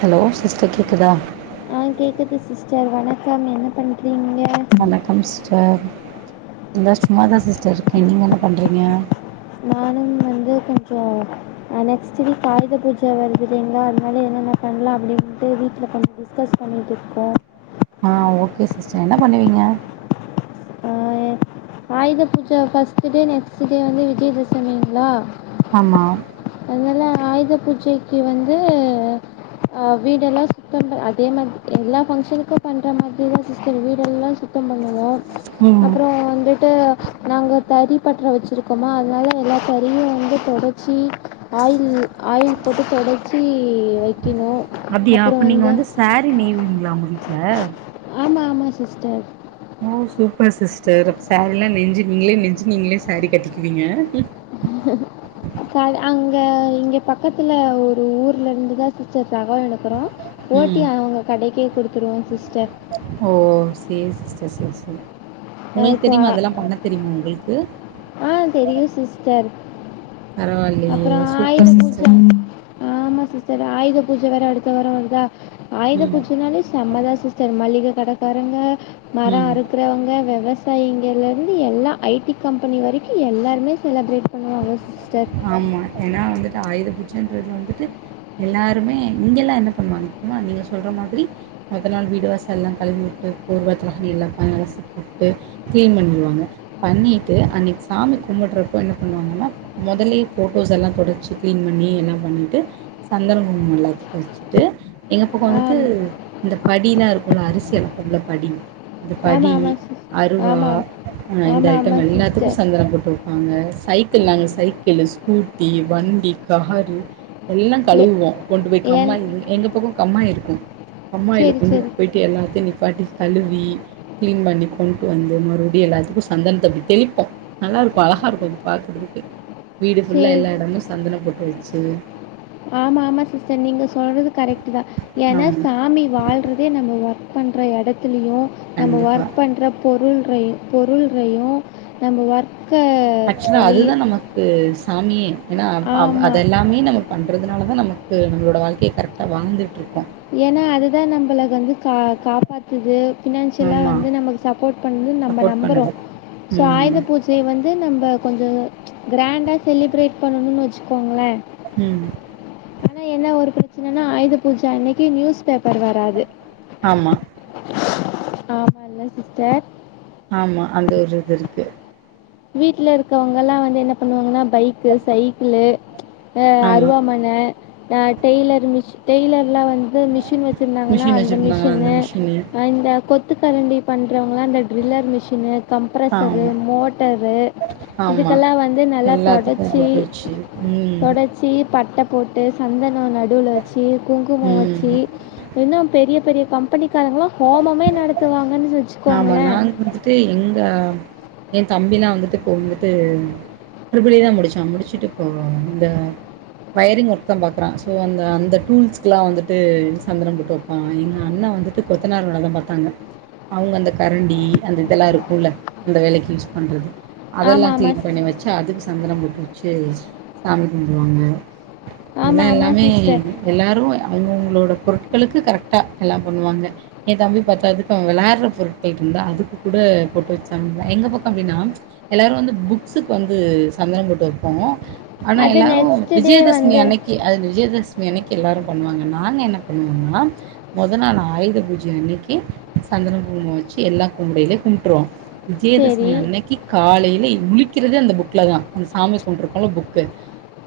Hello sister கேக்குதா ஆ கேக்குது சிஸ்டர் வணக்கம் என்ன பண்றீங்க வணக்கம் சிஸ்டர் இந்தா சும்மாதா சிஸ்டர் இருக்கே நீங்க என்ன பண்றீங்க நானும் வந்து கொஞ்சோ நெக்ஸ்ட் வீக் ஆயுத பூஜை வருதுறீங்களா அதனால என்னென்ன பண்ணலா அப்டீன்ட்டு வீட்ல கொஞ்சோ டிஸ்கஸ் பண்ணிட்டு இருக்கோ ஆ ஓகே சிஸ்டர் என்ன பண்ணுவீங்க ஆ, Ayudha Puja first day next day வந்து விஜயதசமிங்களா ஆமா அதனால ஆயுத பூஜைக்கு வந்து வீடெல்லா சுத்தம் அதே மாரி எல்லா ஃபங்க்ஷனுக்கோ பண்ணுற மாதிரி தான் சிஸ்டர் வீடெல்லா சுத்தோ பண்ணுவோ ம் அப்புறோ வந்துட்டு நாங்க தறி பட்டற வெச்சிருக்கோமோ அதனால எல்லா தறியோ வந்து தொடச்சி ஆயில் ஆயில் போட்டு தொடச்சி வை அப்டியா அப்ப நீங்க வந்து சாரி நெய்வீங்களா உங்க வீட்ல வீட்ல ஆமா ஆமா சிஸ்டர் ஓ சூப்பர் சிஸ்டர் அப்ப சாரீலா நெஞ்சு நீங்களே நெஞ்சு நீங்களே சாரீ கட்டிக்குவீங்க ச அங்க இங்க பக்கத்துல ஒரு ஊர்ல இருந்து தான் சிஸ்டர் தகவல் எடுக்கிறோ போஓட்டி ம் அவங்க கடைக்கே குடுத்துருவோம் சிஸ்டர் ச சரி சரி உங்குளுக்கு இப்போ தெரியுமா அதெல்லாம் பண்ண தெரியுமா உங்குளுக்கு இது ஆ தெரியு சிஸ்டர் பரவாயில்லயே அப்புறோ ஆயுத சூப்பர் பூஜ சிஸ்டர் ஆமா சிஸ்டர் ஆயுத பூஜை வேற அடுத்த வாரோ வருதா ஆயுத ம் பூஜ்ஜனாலே சம்மதா சிஸ்டர் மளிகை கடக்காரங்க மரம் ம் அறுக்கறவுங்க விவசா இங்க இருந்து எல்லா ஐ டி கம்ப பணி வரைக்கோம் எல்லாருமே செலபரேட் பண்ணுவாங்க சிஸ்டர் ஆமா ஏனா வந்து க் ஆயுத பூஜன்றது வந்துட்டு எல்லாருமே இங்க எல்லா என்ன பண்ணுவாங்க நீங்க சொல்ற மாதிரி மொத நாள் வீடு வாசல் எல்லா கழுவி வுட்டு போர்வ தலகாணி எல்லா பாய் அலாசிப்போட்டு கிளீன் பண்ணுவாங்க பண்ணிட்டு அன்னிக்கு சாமி கும்புடறப்ப என்ன பண்ணுவாங்கனா மொதலே ஃபோட்டோஸ் எல்லா தொடச்சு கிளீன் பண்ணி எல்லா பண்ணிட்டு சந்தன குங்கும எல்லா வெச்சுட்டு எங்க பக்கோ வந்துட்டு ஆம் இந்த படிலா இருக்கோல்ல அரிசியலப்போ இல்ல படி அது ஆமா படி ஆமா சிஸ் அறுவா ஆமா ஆ இந்த ஆமா ஆமா ஐட்டம் எல்லாத்துக்கு சிஸ்டர் சந்தன பொட்டு வப்பாங்க சைக்கிள் நாங்க சைக் இல்ல ஸ்கூட்டி வண்டி காரு எல்லா கழுவுவோ கொண்டு போய் ஏன் கம்மாய் எங்க பக்கம் கம்மாய் இருக் க்கு கம்மாயில சரி கொண்டு சரி போய்ட்டு எல்லாத்யு நிப்பாட்டி கழுவி கிளீன் பண்ணி கொண்டு வந்து மறுபடியு எல்லாத்துக்கு சந்தனத்த அப்டி தெளிப்போ நல்லா இருக்கு அழகா இருக்கு அது பாக்கறதுக்கு வீடு ஃபுல்ல சரி எல்லா எடமு சந்தன பொட்டு வச் ஹ்ம் ஆமா ஆமா சிஸ்டர் நீங்க சொல்றது கரெக்ட்டுதா ஏன்னா ஆமா சாமி வாழ்றதே நம்ம ஒர்க் பண்ற எடத் த்துயூ நம்ம கண்டிப்பா ஒர்க் பண்ற பொருள் ரையு பொருள் ரையு நம்ம வொர்க் அச்சுதா அதுதா நமக்கு சாமியே ஏன்னா அவ் அவ் ஆமா. அதெல்லாமே நம்ம பண் இருகறனாலதா நமக்கு நம்ளோட வாழ்க்கைய கரெக்டா வாழ்ந்துட்டு இருக்கோ ஏன்னா அதுதா நம்மள வந்து கா காப்பாத்துது ஃபினான்ஷியலா ஆமா வந்து நமக்கு சப்போட் பண்ணுது நம்ம சப்போர்ட் நம்பறோ பண்ணுது ஸோ ஆயுத ம் பூஜைய வந்து நம்ம கொஞ்சோ கிரேண்டா செலிப்ரேட் பண்ணுனு வச்சுக்கோங்களே ஹ்ம் ஆனா என்ன ஒரு பிரச்சனனா ஆயுத பூஜ அன்னைக் க்கி நியூஸ் பேப்பர் வராது ஆமா ஆமால சிஸ்டர் ஆமா அந்த ஒரு இது இருக்கு வீட்ல இருக்கவங்க எல்லா வந்து என்ன பண்ணுவாங்கன்னா பைக்கு சைக்கிளு ஆஹ் ஆமா அருவாமன ஆ டெய்லர்மிஸ் டெயலர் எல்லா வந்து மிஷின் வச்சுருந்தாங்கன்னா மிஷின் அந்த வச்சிருந்தாங்களா அந்த மிஷினு இந்த கொத் த்கரண்டி பண் இக்கவங்கல்லா இந்த ட்ரில்லர் மிஷினு கம்ப்ரசர்ரு ஆமா மோட் ட்டரு ஆமா இதுக்கெல்லா வந்து நல்லா எல்லாத்துக்கும் தொடச்சு போட்டு வச்சு ம் தொடச்சு பட்ட போட்டு சந்த அ நடுவுல வெச்சு குங்குமோ வெச்சு ம் இன்னு பெரிய பெரிய கம்பெனிக்காரங்களா ஹோமமே நடத்துவாங்கன்னு ஆமா வச்சுக்கோங்களேன் நாங்க வந்துட்டு எங்க என் தம்பி எல்லா வந்துட்டு இப்போ வந்துட்டு ட்ரி பில் ஈ தா முடிச்சா முடிச்சுட்டு இப்போ இந்த வயரிங் ஒர்க் தா பாக்குறா சோ அந்த அந்த டூல்ஸ்க்க எல்லா வந்துட்டு சந்தனம் போட்டு வைப்பா எங்க அண்ணா வந்துட்டு [unintelligible] பாத்தாங்க அவங்க அந்த கரண்டி அந்த இதெல்லா இருக்குல அந்த வேலைக்கு யூஸ் பண்றது அதெல்லா ஆமாம் ஆமாம் கிளீன் சிஸ் பண்ணி வெச்சு அதுக்கு சந்தனம் போட்டு வெச்சு சாமி கும்டுவாங்க இத ஆமாம் ஆமாம் எல்லாமே சிஸ்டர் எல்லாரு அவங்கவுங்களோட பொருட் களுக்கு கரெக்கா எல்லா பண்ணுவாங்க என் தம்பி பத்ததுக்கு அவ விளட் அ பொருட்கள் இருந்த அதுக்கு கூட போட்டு வெச்சங்க எங்க பக்கம் எப்டினா எல்லாரு வந்து புக்ஸுக்கு வந்து சந்தனம் போட்டு வெப்போ ஆனா அது எல்லாறோ நெக்ஸ்ட் டே விஜயதசமி வந்து அன்னைக்கு அது விஜயதஸ் மி அனைக்கு எல்லாரு பண்ணுவாங்க நாங்க என்ன பண்ணுவோனா மொதல் நாள் ஆயுத பூஜை அன்னைக்கு சந்தன குங்குமோ வெச்சு எல்லா கும்டைலயே கும்ட்டுறுவோ விஜயதசமி சரி அன்னைக்கு காலைல இட்லி க்கிறது அந்த புக்ல தா அந்த சாமி கொண் இருக்கற புக்கு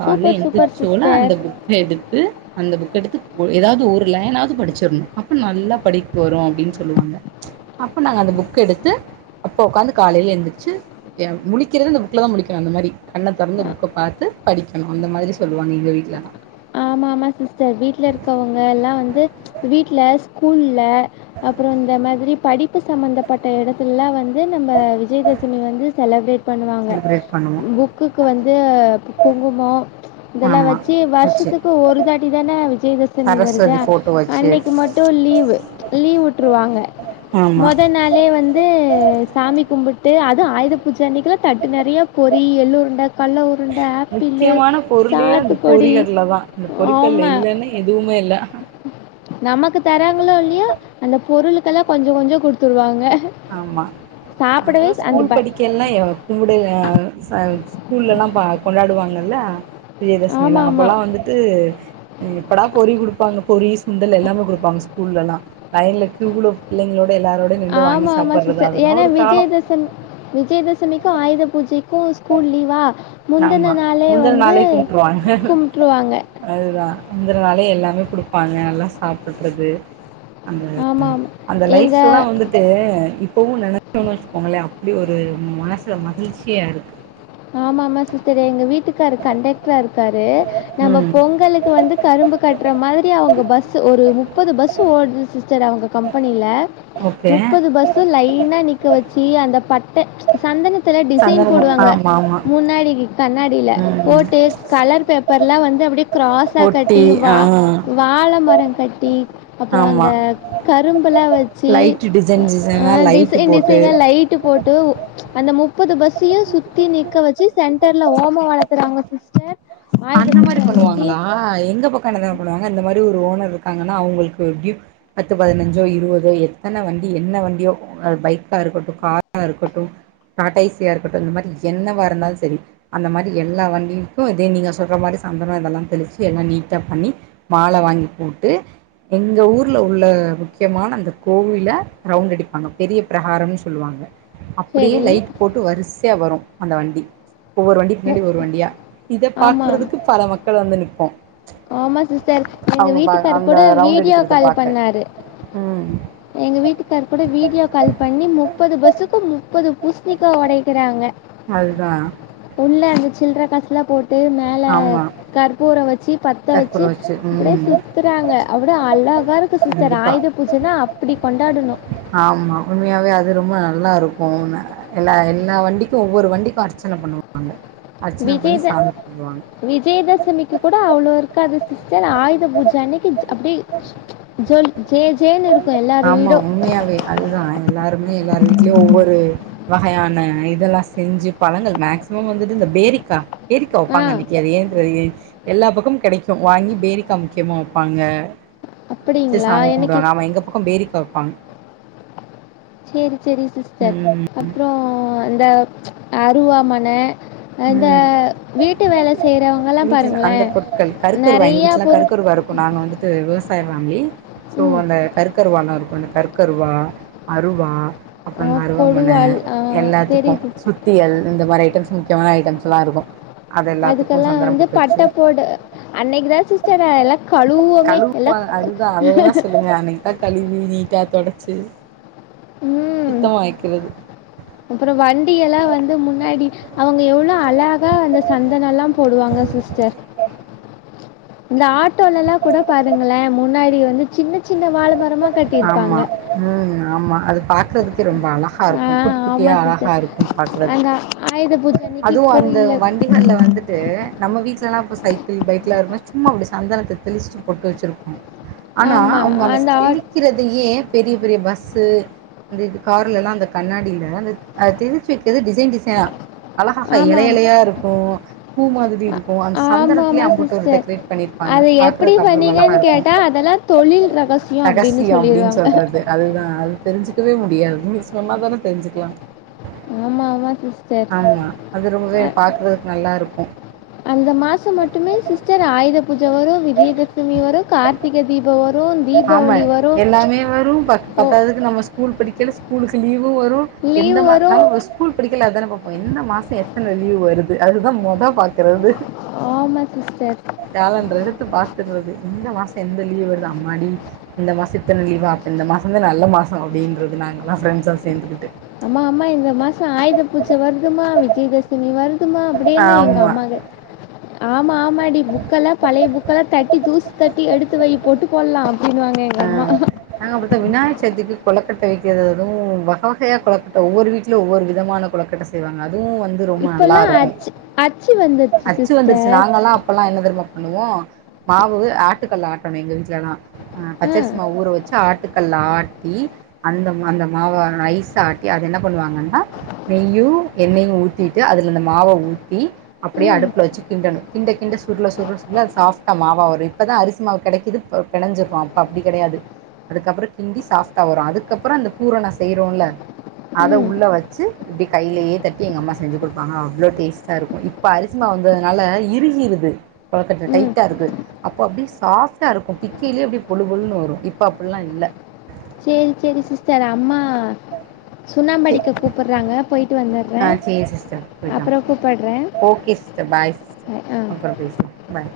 காலா சூப்பர் சூப்பர் எந்திரிசோன சிஸ்டர் அந்த புக்க எடுத்து அந்த புக் எடுத்து ஏதாவது ஒரு லைனாவது படிச்சிட்னோ அப்ப நல்லா படிப்பு வரும் அப்டின்னு சொல்லுவாங்க அப்போ நாங்க அந்த புக் எடுத்து அப்போ உக்காந்து காலைல எந்திச்சு அ முளிக்கிறது இந்த புக்கலதா முளிக்குவே அந்த மாரி கண்ண துறந்த புக்க பாத்து படிக்கனோ அந்த மாரி சொல்வாங்க எங்க வீட்லல ஆமா ஆமா சிஸ்டர் வீட்ல இருக்கவங்க எல்லா வந்து வீட்ல ஸ்கூல்ல அப்றோ இந்த மாதிரி படிப்பு சம்மந்தப்பட்ட இடத்துல்லா வந் து நம்ம விஜயதசமி வந்து செலப்ரேட் பண்ணுவாங்க செலிப்ரேட் பண்ணுவோ புக்குக்கு வந்து குங்குமோ இதெல்லா ஆமா வச்சு வச்சு வருஷத்துக் ஒரு தாட்டி தானே விஜயதசமி வருது சரஸ்வதி அ போட்டோ வச்சு அன்னைக்கு மட்டு லீவு லீவ்வுட்ருவாங்க ஆமா மொதல் நாளே வந்து அ சாமி கும்பிட்டு அது ஆயுத பூஜ் அன்னிக்குல தட்டு நறியா பொறி எல்லூர் முக்கியமான பொருளே அந்த சாத்துக்குடி பொறிகடல தா அந்த பொறிகடல ஆமா. இல்லனா எதுவுமே இல்ல நமக்கு தராங்களோ இல்லியோ அந்த பொருளுக்கெல்லா கொஞ்சோ கொஞ்சோ குடுத்துவுடுவாங்க ஆமா நாங்காலோ ஸ்கூல் ப படிக்கனு எவ்ளோ எங்களுடைய [unintelligible] ஸ்கூல்ல எல்லா பா கொண்டாடுவாங்கல்ல விஜயதசமி எல்லா ஆமாமா. அப்போலா வந்துட்டு எப்படா பொறி கொடுப்பாங்க பொரி சுண்டல் எல்லாமே குடுப்பாங்க ஸ்கூல்ல எல்லா லைன்ல கியூலோ பிள்ளைங்களோ எல்லாரோடு நின்று வாங்கி ஆமா சாப்புட்றது சிஸ்டர் அதெல்லா ஏன்னா ஒரு காலோ விஜயதசமி விஜயதசமிக்கும் ஆயுத பூஜைக்கும் ஸ்கூல் லீவா முந்தின ஆமா நாளே முந்தன வந்து நாளே கும்ட்டு்ருவாங்க முந்தினாளே எல்லாமே குடுப்பாங்க எல்லா சாப்டுறது அ ஆமாமா. அந்த எங்க லைஃப் எல்லாம் வந்துட்டு இப்பவும் நெனச்சோன்னு வச்சுக்கோங்களேன் அப்படி ஒரு மனசுல மகிழ்ச்சியா இருக்கு ஆமா ஆமா சிஸ்டர் எங்க வீட்டுக்கரு கண்டக்டரா இருக்காரு நம்ம ம் பொங்கலுக்கு வந்து கரும்பு கட்டுற மாரி அவங்க பஸ் ஒரு முப்பது பஸ் ஓடுது சிஸ்டர் அவங்க கம்பெனியில ஓகே முப்பது பஸ் லைனா நிக்க வச்சு அந்த பட்டை சந்தனத்துல டிசைன் சந்தனமு போடுவாங்க ஆமா ஆமா முன்னாடி கண்ணாடியில ம் போட்டு கலர் பேப்பர்லாம் வந்து அப்டி கிராஸா ஒட்டி கட்டி ஆ வா வாழை மரம் கட்டி அப்புறோ அந்த ஆமா கரும்புல்லாம் வச்சு லைட் டிசைன் டிசைனா லைட்டு டிசைன் போட்டு டிசைன லைட்டு போட்டு அந்த மு முப்பது பஸ்யு சு சுத்தி நிக்க வச்சு சென் சென்டர்ல ஓம வளர்த்துறாங்க சிஸ்டர் ஆயுத அந்த மாரி பூஜை அன்னைக்கு பண்ணுவாங்களா எங்க பக்கம் என்ன தெரியும பண்ணுவாங்க அந்த மாரி ஒரு ஓனர் இருக்காங்கன்னா அவங்களுக்கு பத்து பதினஞ்சோ இருவதுதோ எத்தன வண்டி என்ன வண்டியோ பைக்க இருக்கட்டும் கார் அ இருக்கட்டும் காடைய்ஸிய இருக்கட்டும் இந்த மாரி என்னவ இருந்தாலும் செரி அந்த மாரி எல்லா வண்டிக்கு இதே நீங்க சொல்ற மாரி சந்தனம் இதெல்லாம் தெளிச்சு எல்லா நீட்டா பண்ணி மால வாங்கி போட்டு எங்க ஊர்ல உள்ள முக்கியமான அந்த கோவில்ல ரவுண்ட அடிப்பாங்க பெரிய பிரகாரம்னு சொல்லுவாங்க அப்டியே சரி லைட் போட்டு வரிசையா வரும் அந்த வண்டி ஒவ்வொரு வண்டிக்கு மு பின்னாடி ஒரு வண்டியா இத பாக்கறதுக்கு பல மக்கள் வந்து நிப்போம் ஆமா சிஸர் எங்க வீட்டுக்காரர் அந்த கூட ரவுண்ட் வீடியோ அடிக்கிறத கால் பாக்க பண்ணாரு ம் எங்க வீட்டுக்கார் கூட வீடியோ கால் பண்ணி மு முப்பது பஸ்க்கும் முப்பது புஸ்னிக்கா உடைக்கிறாங்க அதுதான் இல்ல அந்த சில்லற கசுல போட் ட்டு மேல ஆமா கற்பூர வச்சு பத்த கற்பூர வச்சு அப்டியே ம் சுத்துறாங்க அவ்ளோ அழகா இருக்கு சிஸ்டர் கண்டிப்பா ஆயுத பூஜன்னா அப்டி கொண்டாடணு ஆமா உண்மையாவே அது ரொம்ப நல்லா இருக்கும் எல்லா எல்லா வண்டிக்கும் ஒவ்வொரு வண்டிக்கும் அர்ச்சனை பண்ணுவாங்க அர்ச்சன பண்ணி விஜயத சாமி கும்புடுவாங்க விஜயதசமிக்கு கூட அவ்ளோ இருக்கு காது சிஸ்டர் ஆயுத பூஜை அன்னைக்கு அப்படி ஜே ஜே ஜேன்னு இருக்கு ஆமா உண்மையாவே அதுதான் எல்லாருமே எல்லாரு வீட்லயும் ஒவ்வொரு வகையான ஆஹ் இதெல்லாம் செஞ்சு பழங்கள் மேக்சிமம் வந்துட்டு இந்த பேரிக்கா பேரிக்கா ஆ வப்பாங்க அன்னைக்கு அது ஏன் தெரியல எல்லா பக்கமும் கிடைக்கும் வாங்கி பேரிக்காய் முக்கியமா வைப்பாங்க வச்சு அப்படிங்களா சாமி எனக்கு கும்பிடுவாங்க அவன் எங்க பேரிக்கா வெப்பாங் செரி செரி சிஸ்டர் அப்புறோ அந்த அருவாமன அந்த ம் வீட்டு வேல செய்யறவங்கல்லா வீட்டில் பாருங்களே அந்த பொருட்கள் கருக்கருவா நெறைய பொருட் சாயோ ஃபேம்லி சோ ம். அந்த கருக்கருவால்லாருக் ஒன்னு கருக்கருவா அருவா அ அப்புறோ இந்த அருவாமன கொடுவாள் ஆ எல்லாத்துக்கு தெரியுது. சுத்தியல் இந்த மாரி ஐட்டம்ஸ் இந்த மாரி ஐட்டம்ஸ்ல்லாருக்கு அதுக்கெல்லா வந்து பட்ட போட அன்னைக்குதா சிஸ்டர் எல்லா கலுவோமே கழுவ எல்லாத் அதுதான் அத வேணா சொல்லுங்க அன்னைக்கு தான் கழுவி நீட்டா தொடச்சி ம் அப்புறோ வண்டி எல்லா வந்து முன்னாடி அவங்க எவ்ளோ அலகா அந்த சந்தனோல்லா போடுவாங்க சிஸ்டர் இந்த ஆட் டோல்லல்லா கூட பாருங்களே முன்னாடி வந்து சின்ன சின்ன வாழை மரமா ஆமா கட்டியிருப்பாங்க. ம் ஆமா அது பாக்குறதுக்கே ரொம் ப ஆ அழகாருக்கு குட்டி ஆமா குட்டியா சிஸ்டர் அழகாருக்கு அந்த பாக்குறதுக்கு ஆயுத பூஜ அன்னைக்கு அதுவு அந்த கோயில்ல வண்டிகள்ல வந்துட்டு நம்ம வீட் ஃபஸ்டெல்லா அப்போ சைக்கிள் பைக்ல எல்லாருமே சும்மா அப்டி சந்தனத்த தெளிச்சிட்டு பொட்டு வெச்சிருப்போ ஆனா ஆமா அவுங்க அந்த ஆட் தெளிக்கிறதுலியே பெரிய பெரிய பஸ்ஸு அந்த இது கார்ல எல்லா அந்த கண்ணாடில அந்த அத தெளிச்சி வெக்கிறது டிசைன் டிசைன் அழகாக எல ஆமாம் எலயாருக்கு பூ மாதிரி இருக்கு அந்த சந்தனத்திலியே ஆமாமா அம்புட்டு ஒரு சிஸ்டர் டெக்கரேட் பண்ணிருப்பாங்க அது எப்படி பாக்குறதுக்கு அவ்ளோ ஒரு பண்ணீங்கன்னு அழகாருக்கு கேட்டா அதெல்லா தொழில் அப்படின்னு ரகசியோ அப்டின் சொல்லிருவாங்க சொல்றது அதுதா தெரிஞ்சிக்கவே முடியாது நீ சொன்னாதான தெரிஞ்சிக்கலா ஆமாதா சிஸ் டர் அது ரொம்பவே அ பாக்குறதுக்கு நல்லா இருக்கு அந்த மாசம் மட்டுமே சிஸ்டர் ஆயித பூஜ வரு விஜயதசமி வரு கார்த்திக தீபோ‌ வர் ஆமா எல்லாமே வரு பத் ஓ பத்தாததுக்கு நம்ம ஸ்கூல் படிக்கேல ஸ்கூலுக் கு லீவ் வு வரு எந்த லீவு மா வரும் நம்ம ஸ்கூல் படிக்கேல அதான பாப் போ எந்த மாசோ எத்தன லீவ் வருது அதுதா மொத பாக் குறது ஆமா சிஸ்டர் கேலண்டர் எடுத்து பாத்துட்றது எந்த மாசோ எந்த லீவ் வருதா முன்னாடி இந்த மாசோ இத்தன லீவா அப்ப இந்த மாசோந் தா நல்ல மாசோ அப்டின்றது நாங்கல்லா ஃப்ரெண்ட்ஸா சேர்ந்துக்கிட்டு அம்மா அம்மா இந்த மாசோ ஆயுத பூஜ வருதுமா விஜயதசமி வருத் தும்மா அப்டின்னு எங்க ஆமா அம்மாக் ஆமா ஆமாடி புக்கெல்லா பழைய புக்கெல்லா தட்டி தூசு தட்டி எடுத்து வை பொட்டு போட்லா ஆ நாங்க அப்டி தா விநாயக சதுர்த்திக்கு கொலக் கொட்ட வெவிக்கிறது வக வகையா கொலக்கட்ட ஒவ்வொரு வீட்டிலு ஒவ்வொரு விதமான கொலக்கட்ட செய்வாங்க அதுவு வந்து ரொம்ப நல்லா இப்பெல்லாம் இருக்கு அச்சு அச்சு வந்துருச்சு அச்சு வந்துருச்சு சிஸ்டர் நாங்கல்லா அப்பலா என்ன தெருமா ப முவோ மாவு ஆட்டுக்கல்லு ஆட்டணு எங்க வீட்லல்லா ம் பச்சரிமாவு ஊற வச்சு ஆட்டுக்கல்ல ஆட் டி அந்த அந்த மாவ நைஸ்ஸா ஆட்டி அத என்னப் பண்ணுவாங்கன்னா நெய்யு வெண்ணெயையு ஊத்திட்டு அதில இந்த மாவ ஊத்தி அப்டியே ம் அடுப்புல வச்சு கிண்டணு கிண்ட கிண்ட சுருள சுருள சுருளா அது சாஃப்ட்டா மாவா வரு இப்ப தா அரிசி மாவு கெடைக்குது பெ பெனஞ்சிறோ இப்ப அப்டி கெடையாது அதுக்கப்பற கிண்டி சாஃப்ட்டா வரு அதுக்கப்புற அந்த பூரன செய்றோல அத ம் உள்ள வச்சு இப்டி கையிலயே தட்டி எங்க அம்மா செஞ்சுக்குடுப்பாங்க அவ்ளோ டேஸ்ட்டாருக்கு இப்ப அரிசிமாவு வந்ததனால இருகிருது கொலக்கட்ட ம் டைட்டா இருக்குது அப்போ அப்டியே சாஃப்ட்டா பிக்கைலயே அப்டியே பொழுப்பொழுன்னு வரு இப்ப அப்ட்லா இல்ல சரி சரி சிஸ்டர் அம்மா சே சுண்ணாம்படிக்க கூப்புட்றாங்க போயிட்டு வந்தர்றே ஆ சேரி சிஸ்டர் போயிட்டு வாங்க அப்பற கூப்பட்றே ஓகே சிஸ்டர் பாய் சிஸ்டர் ஆ ஆ அப்றோ பேசலா பாய்